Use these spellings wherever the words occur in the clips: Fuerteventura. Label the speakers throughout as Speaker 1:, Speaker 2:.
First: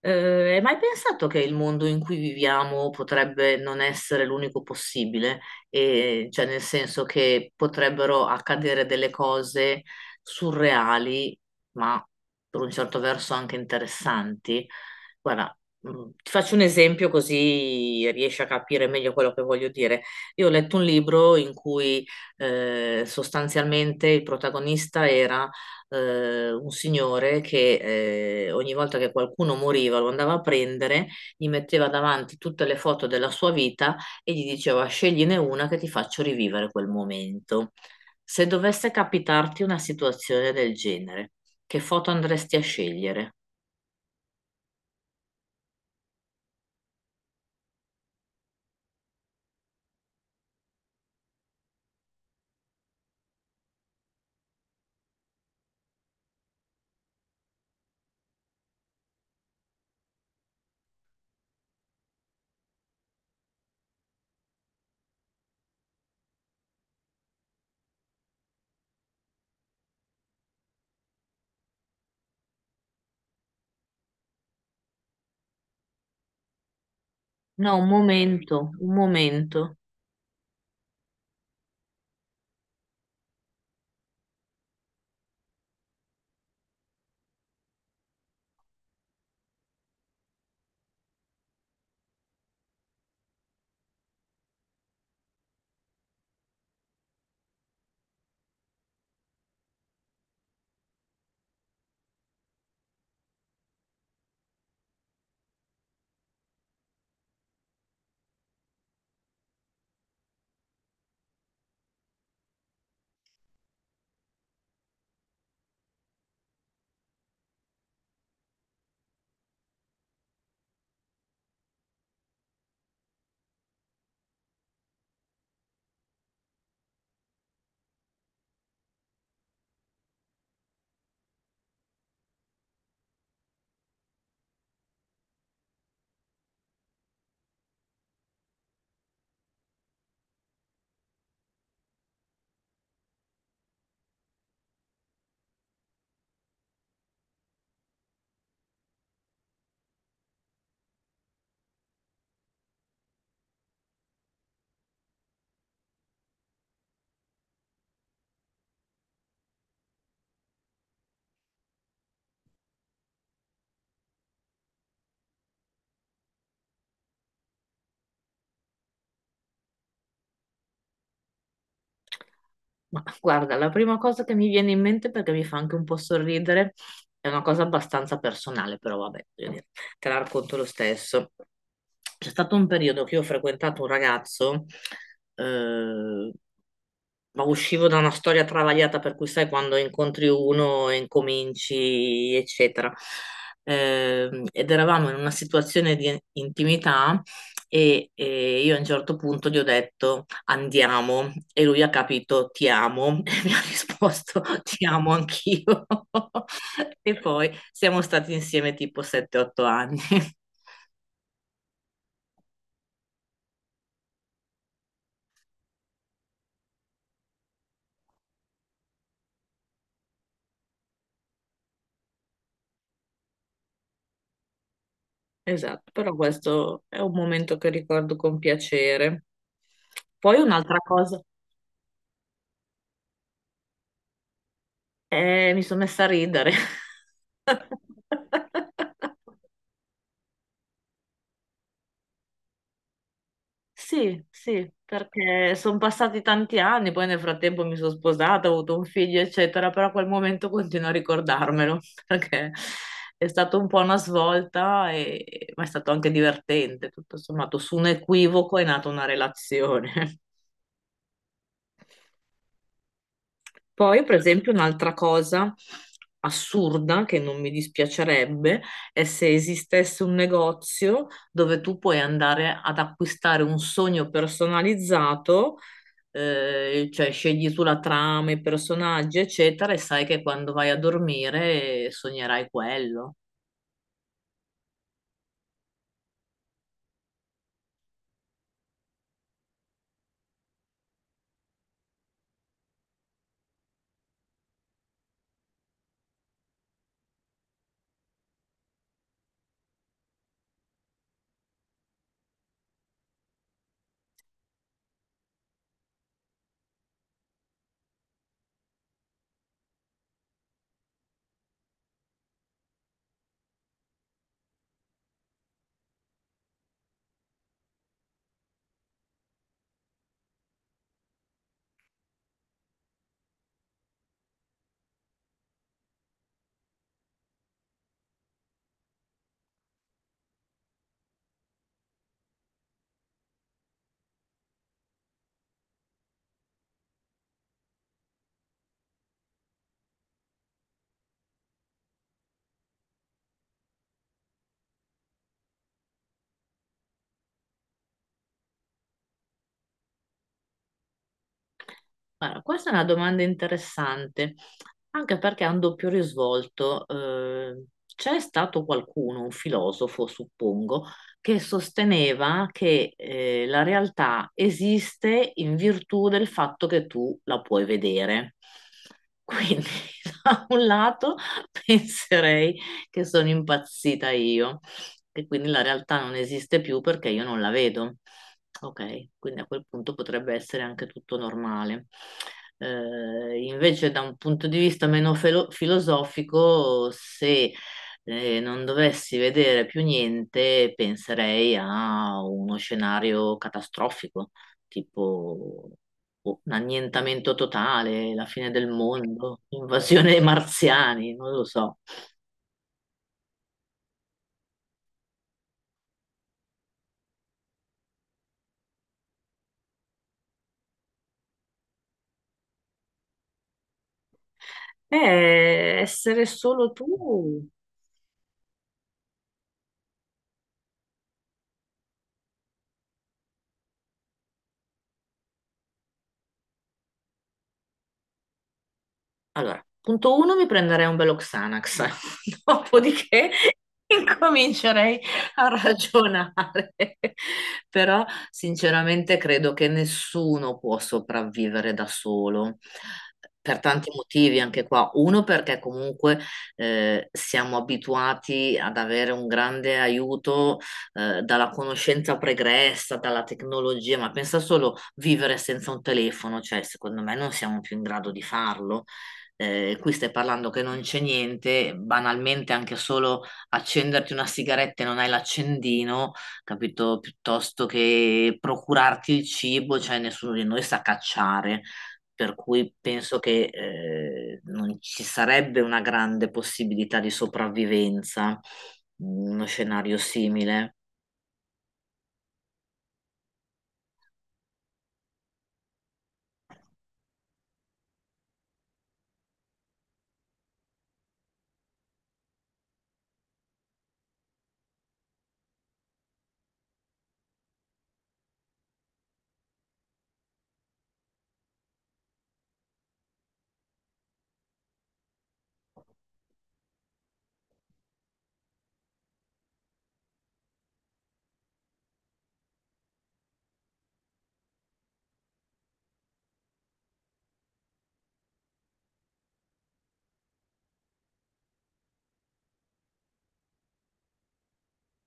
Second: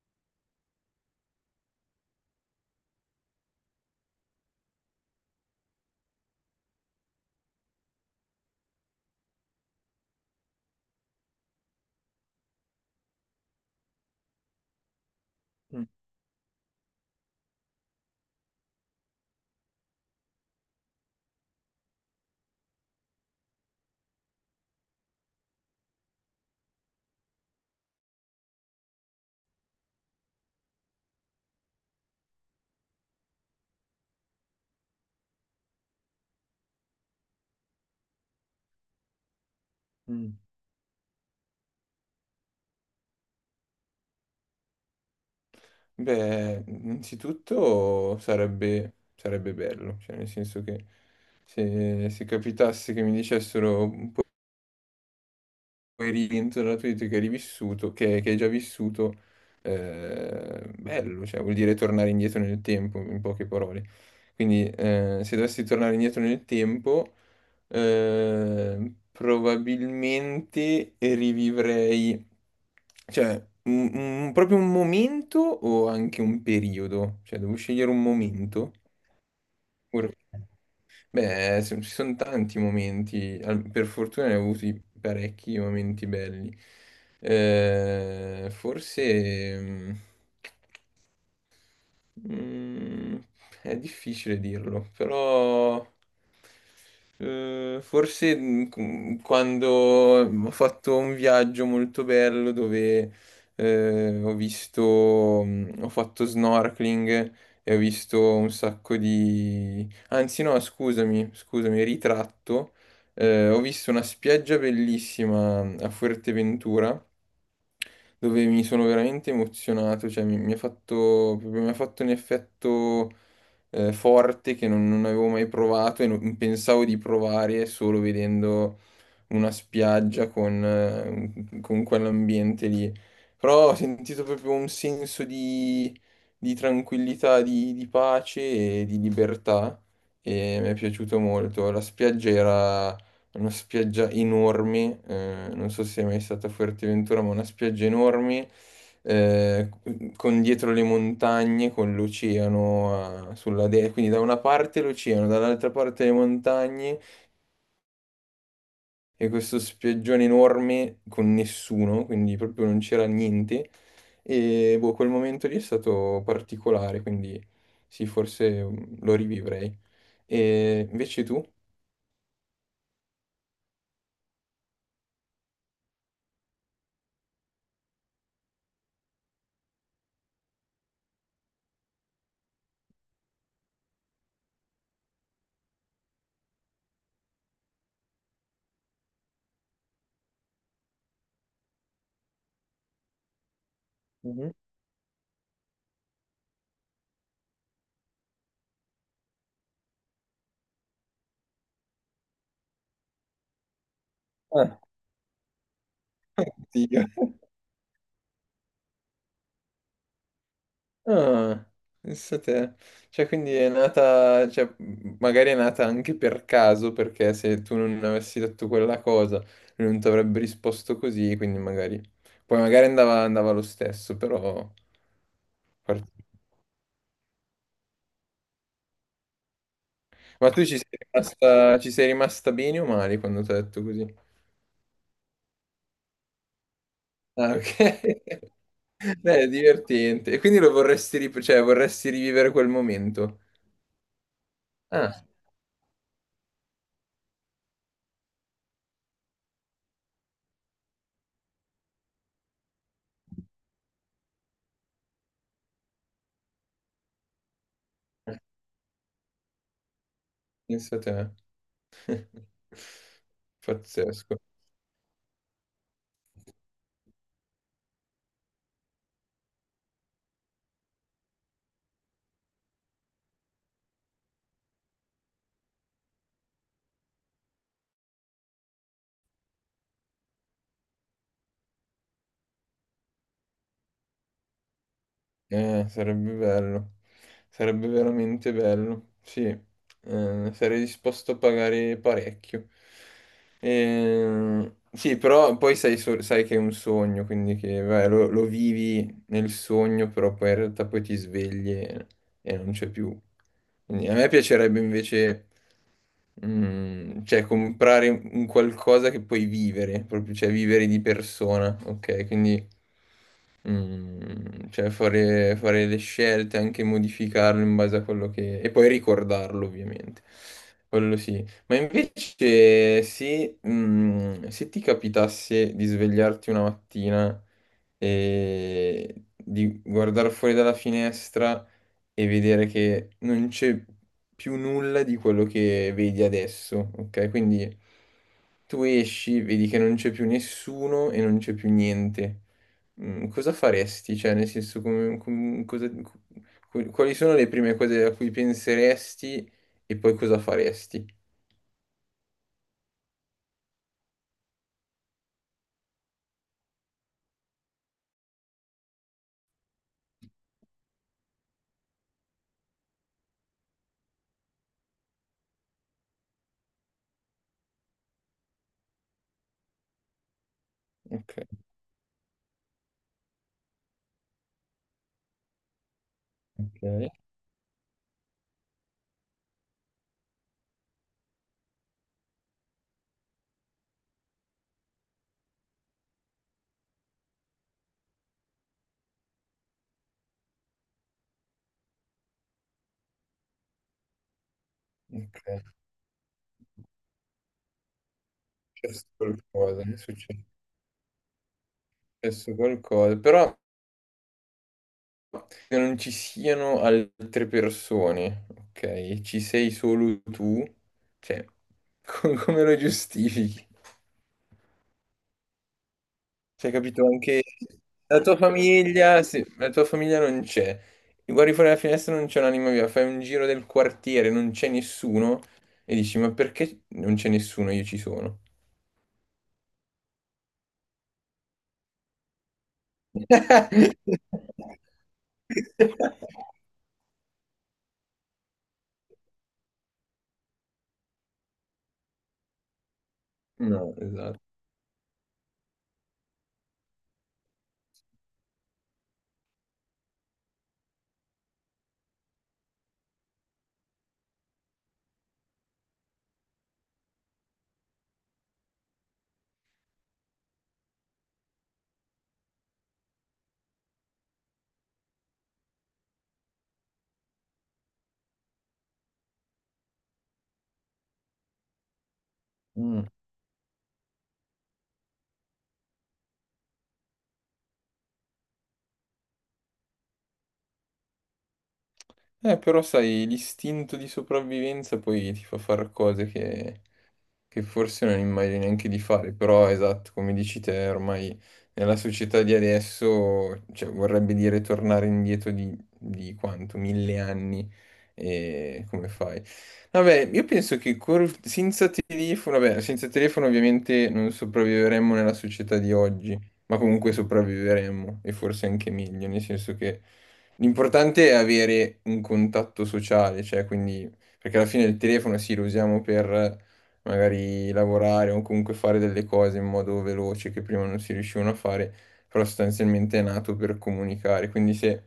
Speaker 1: Hai mai pensato che il mondo in cui viviamo potrebbe non essere l'unico possibile? E, cioè, nel senso che potrebbero accadere delle cose surreali, ma per un certo verso anche interessanti. Guarda,
Speaker 2: Mm,
Speaker 1: ti faccio un esempio così riesci a capire meglio quello che voglio dire. Io ho letto un libro in cui sostanzialmente il protagonista era un signore che, ogni volta che qualcuno moriva, lo andava a prendere, gli metteva davanti tutte le foto della sua vita e gli diceva: scegliene una che ti faccio rivivere quel momento. Se dovesse capitarti una
Speaker 2: mm.
Speaker 1: situazione del genere, che foto andresti a scegliere?
Speaker 2: Beh, innanzitutto sarebbe bello, cioè nel senso che se capitasse che mi dicessero un po' puoi rientrare nella tua vita che hai rivissuto, che hai già vissuto, bello, cioè vuol dire tornare indietro nel tempo, in poche parole. Quindi se dovessi tornare indietro nel tempo. Probabilmente rivivrei, cioè, proprio un momento o anche un periodo? Cioè, devo
Speaker 1: No, un
Speaker 2: scegliere un
Speaker 1: momento,
Speaker 2: momento?
Speaker 1: un momento.
Speaker 2: Oppure- Beh, ci sono tanti momenti, per fortuna ne ho avuti parecchi momenti belli. Forse... Mm, è difficile dirlo, però forse quando ho fatto un viaggio molto bello dove ho fatto snorkeling e ho visto un sacco di— Anzi no, scusami, scusami, ritratto. Ho visto una spiaggia bellissima a Fuerteventura dove mi sono veramente emozionato, cioè mi ha fatto, proprio mi ha fatto un effetto forte che non avevo mai provato e non pensavo di provare solo vedendo una spiaggia con quell'ambiente lì. Però ho sentito proprio un senso di tranquillità, di pace e di libertà e mi è piaciuto molto. La spiaggia era una spiaggia enorme, non so se è mai stata a Fuerteventura, ma una spiaggia enorme eh, con dietro le montagne, con l'oceano sulla destra, quindi da una parte l'oceano, dall'altra parte le montagne e questo spiaggione enorme con nessuno, quindi proprio non c'era niente. E boh, quel momento lì è stato particolare, quindi sì, forse lo rivivrei. E invece tu?
Speaker 1: Ma guarda, la prima cosa che mi viene in mente, perché mi fa anche un po' sorridere, è una cosa abbastanza personale, però vabbè, voglio dire, te la racconto lo stesso. C'è stato un periodo che io ho frequentato un ragazzo, eh, ma uscivo da una storia travagliata, per cui sai, quando incontri uno e incominci, eccetera.
Speaker 2: Mhm.
Speaker 1: Ed eravamo in una situazione di intimità e io a un certo punto gli ho detto andiamo e lui ha capito ti amo e mi ha risposto
Speaker 2: Ah,
Speaker 1: ti amo anch'io
Speaker 2: Dio.
Speaker 1: e poi siamo stati insieme tipo 7-8 anni.
Speaker 2: Ah, pensa te. Cioè, quindi è nata, cioè, magari è nata anche per caso, perché se tu non avessi detto quella cosa, lui non ti avrebbe risposto così, quindi magari. Poi magari andava, andava lo stesso, però.
Speaker 1: Esatto, però questo è un momento che ricordo con piacere. Poi
Speaker 2: Ma tu
Speaker 1: un'altra cosa,
Speaker 2: ci sei rimasta bene o male quando ti ho detto così?
Speaker 1: mi sono messa a ridere.
Speaker 2: Ah, ok. Beh, è divertente. E quindi lo vorresti, cioè, vorresti rivivere quel momento?
Speaker 1: Sì, sì,
Speaker 2: Ah,
Speaker 1: perché sono passati tanti anni, poi nel frattempo mi sono sposata, ho avuto un figlio, eccetera, però quel momento continuo a ricordarmelo, perché è stata un po' una svolta, ma è stato anche divertente, tutto sommato: su un equivoco è nata una relazione.
Speaker 2: pensa te.
Speaker 1: Poi, per
Speaker 2: Pazzesco.
Speaker 1: esempio, un'altra cosa assurda che non mi dispiacerebbe è se esistesse un negozio dove tu puoi andare ad acquistare un sogno personalizzato, cioè scegli tu la trama, i personaggi, eccetera, e sai che quando vai a dormire sognerai quello.
Speaker 2: Sarebbe bello, sarebbe veramente bello, sì. Sarei disposto a pagare parecchio. Sì, però poi sai, sai che è un sogno, quindi che vai, lo vivi nel sogno, però poi in realtà poi ti svegli e non c'è più. Quindi a me piacerebbe invece, cioè, comprare un qualcosa che puoi vivere, proprio, cioè vivere di persona, ok? Quindi cioè fare le scelte, anche modificarlo in base a quello che— e poi ricordarlo ovviamente, quello sì. Ma invece se ti capitasse di svegliarti una mattina e di guardare fuori dalla finestra e vedere che non c'è più nulla di quello che vedi adesso, ok? Quindi tu esci, vedi che non c'è più nessuno e non c'è più niente. Cosa faresti? Cioè, nel senso, quali sono le prime cose a cui penseresti e poi cosa faresti?
Speaker 1: Allora, questa è una domanda interessante, anche perché ha un doppio risvolto. C'è stato qualcuno, un filosofo, suppongo, che sosteneva che, la realtà esiste in virtù del fatto che tu la puoi vedere. Quindi, da un lato,
Speaker 2: Ok,
Speaker 1: penserei che sono impazzita io, che quindi la realtà non esiste più perché
Speaker 2: ok,
Speaker 1: io non la vedo. Ok, quindi a quel punto potrebbe essere anche tutto normale. Invece, da un punto di vista meno filosofico, se non dovessi vedere più niente, penserei a uno scenario catastrofico,
Speaker 2: ok.
Speaker 1: tipo boh, un annientamento totale, la fine del
Speaker 2: Successo
Speaker 1: mondo,
Speaker 2: è
Speaker 1: invasione dei
Speaker 2: successo
Speaker 1: marziani, non lo so.
Speaker 2: qualcosa, però che non ci siano altre persone, ok? Ci sei solo tu, cioè, come lo giustifichi?
Speaker 1: Essere
Speaker 2: Cioè,
Speaker 1: solo
Speaker 2: capito? Anche
Speaker 1: tu.
Speaker 2: la tua famiglia, sì, la tua famiglia non c'è. Guardi fuori dalla finestra, non c'è un'anima viva. Fai un giro del quartiere, non c'è nessuno. E dici, ma perché non c'è nessuno? Io ci sono.
Speaker 1: Allora, punto uno, mi prenderei un bello Xanax, dopodiché incomincerei a ragionare. Però, sinceramente, credo che nessuno può sopravvivere da solo. Per tanti
Speaker 2: No, esatto.
Speaker 1: motivi anche qua. Uno, perché comunque siamo abituati ad avere un grande aiuto dalla conoscenza pregressa, dalla tecnologia, ma pensa solo vivere senza un telefono, cioè secondo me non siamo più in grado di farlo. Qui stai parlando che non c'è niente, banalmente anche solo accenderti una sigaretta e non hai l'accendino, capito? Piuttosto che procurarti il cibo, cioè nessuno di noi sa cacciare, per cui
Speaker 2: Mm.
Speaker 1: penso che, non ci sarebbe una grande possibilità di sopravvivenza in uno scenario simile.
Speaker 2: Però sai, l'istinto di sopravvivenza poi ti fa fare cose che forse non immagini neanche di fare, però esatto, come dici te, ormai nella società di adesso, cioè, vorrebbe dire tornare indietro di quanto? 1000 anni e come fai? Vabbè, io penso che senza telefono, vabbè, senza telefono ovviamente non sopravviveremmo nella società di oggi, ma comunque sopravviveremmo e forse anche meglio, nel senso che l'importante è avere un contatto sociale, cioè quindi, perché alla fine il telefono sì lo usiamo per magari lavorare o comunque fare delle cose in modo veloce che prima non si riuscivano a fare, però sostanzialmente è nato per comunicare. Quindi se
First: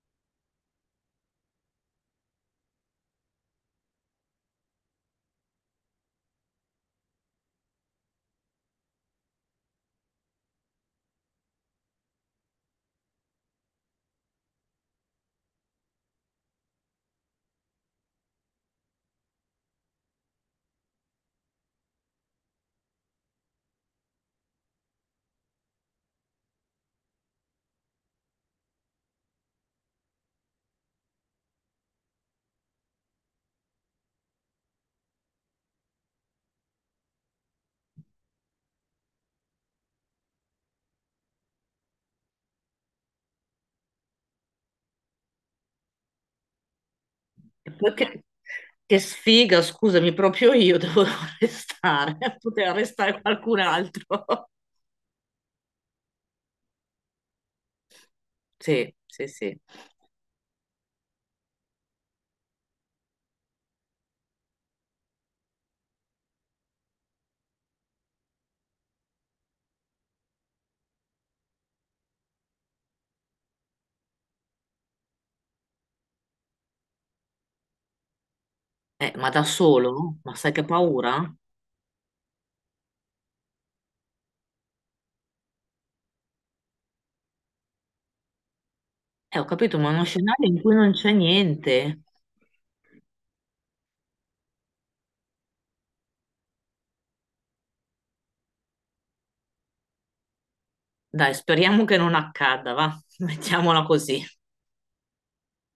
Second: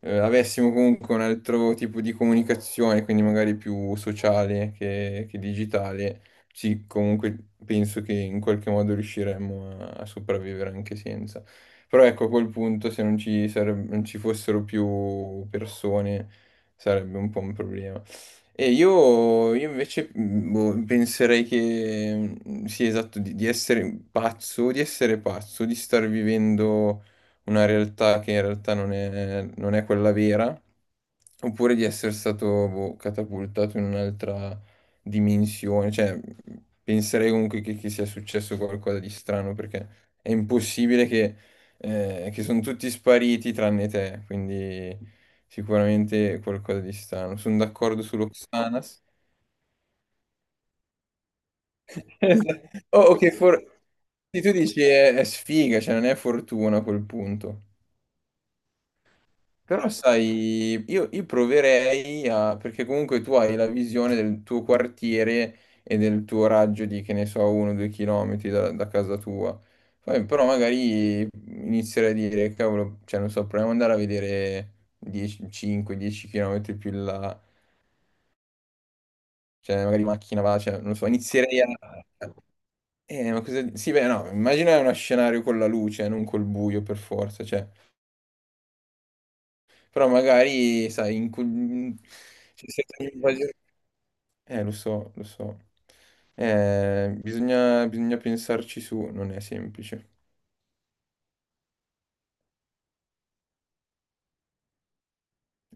Speaker 2: avessimo comunque un altro tipo di comunicazione, quindi magari più sociale che digitale, sì, comunque penso che in qualche modo riusciremmo a sopravvivere anche senza. Però ecco, a quel punto se non ci fossero più persone sarebbe un po' un problema. E io invece boh, penserei che sì, esatto, di essere pazzo, di essere pazzo, di star vivendo una realtà che in realtà non è quella vera. Oppure di essere stato boh, catapultato in un'altra dimensione. Cioè, penserei comunque che sia successo qualcosa di strano perché è impossibile che sono tutti spariti tranne te. Quindi sicuramente qualcosa di strano. Sono
Speaker 1: E poi
Speaker 2: d'accordo
Speaker 1: che
Speaker 2: sull'Oxanas.
Speaker 1: sfiga, scusami, proprio io devo restare,
Speaker 2: Esatto.
Speaker 1: poteva
Speaker 2: Oh,
Speaker 1: restare
Speaker 2: ok,
Speaker 1: qualcun
Speaker 2: for—
Speaker 1: altro.
Speaker 2: sì, tu dici è, sfiga, cioè non è fortuna a quel punto.
Speaker 1: Sì, sì, sì.
Speaker 2: Però sai, io proverei a, perché comunque tu hai la visione del tuo quartiere e del tuo raggio di, che ne so, 1 o 2 chilometri da casa tua. Poi, però magari inizierei a dire, cavolo, cioè non so, proviamo ad andare a vedere 10, 5-10 chilometri più in là,
Speaker 1: Ma da
Speaker 2: cioè magari
Speaker 1: solo? Ma
Speaker 2: macchina
Speaker 1: sai
Speaker 2: va,
Speaker 1: che
Speaker 2: cioè non so,
Speaker 1: paura?
Speaker 2: inizierei a— ma cosa— Sì, beh, no, immagina uno scenario con la luce, non col buio per forza, cioè,
Speaker 1: Ho capito, ma è uno
Speaker 2: però
Speaker 1: scenario in cui
Speaker 2: magari,
Speaker 1: non c'è
Speaker 2: sai, in—
Speaker 1: niente.
Speaker 2: cioè, senza. Lo so, lo so. Bisogna pensarci su, non è semplice.
Speaker 1: Dai, speriamo che non accada, va? Mettiamola così.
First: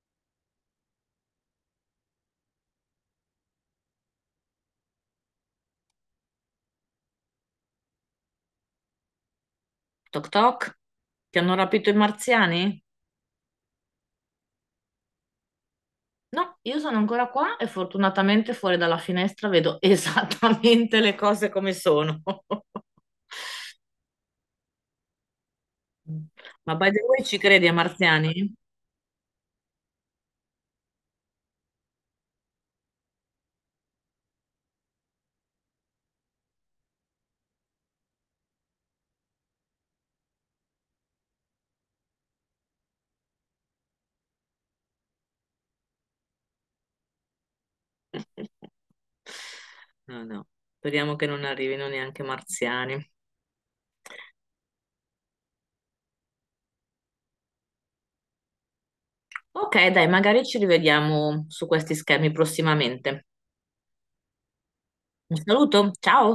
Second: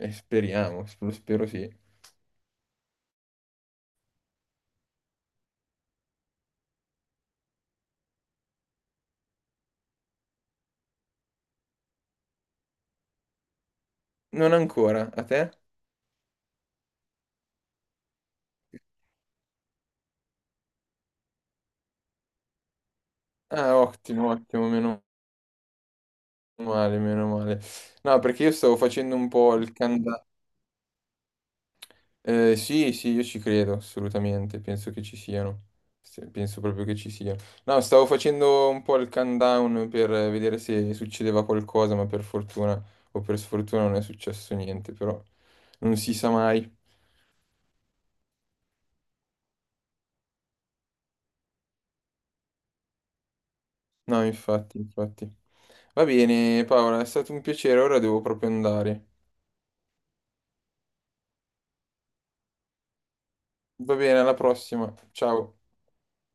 Speaker 2: Speriamo, lo spero sì.
Speaker 1: Toc toc. Ti hanno rapito i marziani?
Speaker 2: Non ancora, a te?
Speaker 1: No, io sono ancora qua e fortunatamente fuori dalla finestra vedo esattamente le cose come sono.
Speaker 2: Ah, ottimo, ottimo, meno
Speaker 1: Ma by
Speaker 2: male,
Speaker 1: the way,
Speaker 2: meno
Speaker 1: ci
Speaker 2: male.
Speaker 1: credi ai
Speaker 2: No, perché
Speaker 1: marziani?
Speaker 2: io stavo facendo un po' il canda- Sì, sì, io ci credo, assolutamente, penso che ci siano. Penso proprio che ci siano. No, stavo facendo un po' il countdown per vedere se succedeva qualcosa, ma per fortuna o per sfortuna non è successo niente, però non si sa mai.
Speaker 1: No, no, speriamo che non arrivino neanche marziani.
Speaker 2: No, infatti, infatti. Va bene, Paola, è stato un piacere, ora devo proprio andare.
Speaker 1: Ok, dai, magari ci rivediamo su questi schemi prossimamente.
Speaker 2: Va bene, alla prossima,
Speaker 1: Un
Speaker 2: ciao.
Speaker 1: saluto, ciao!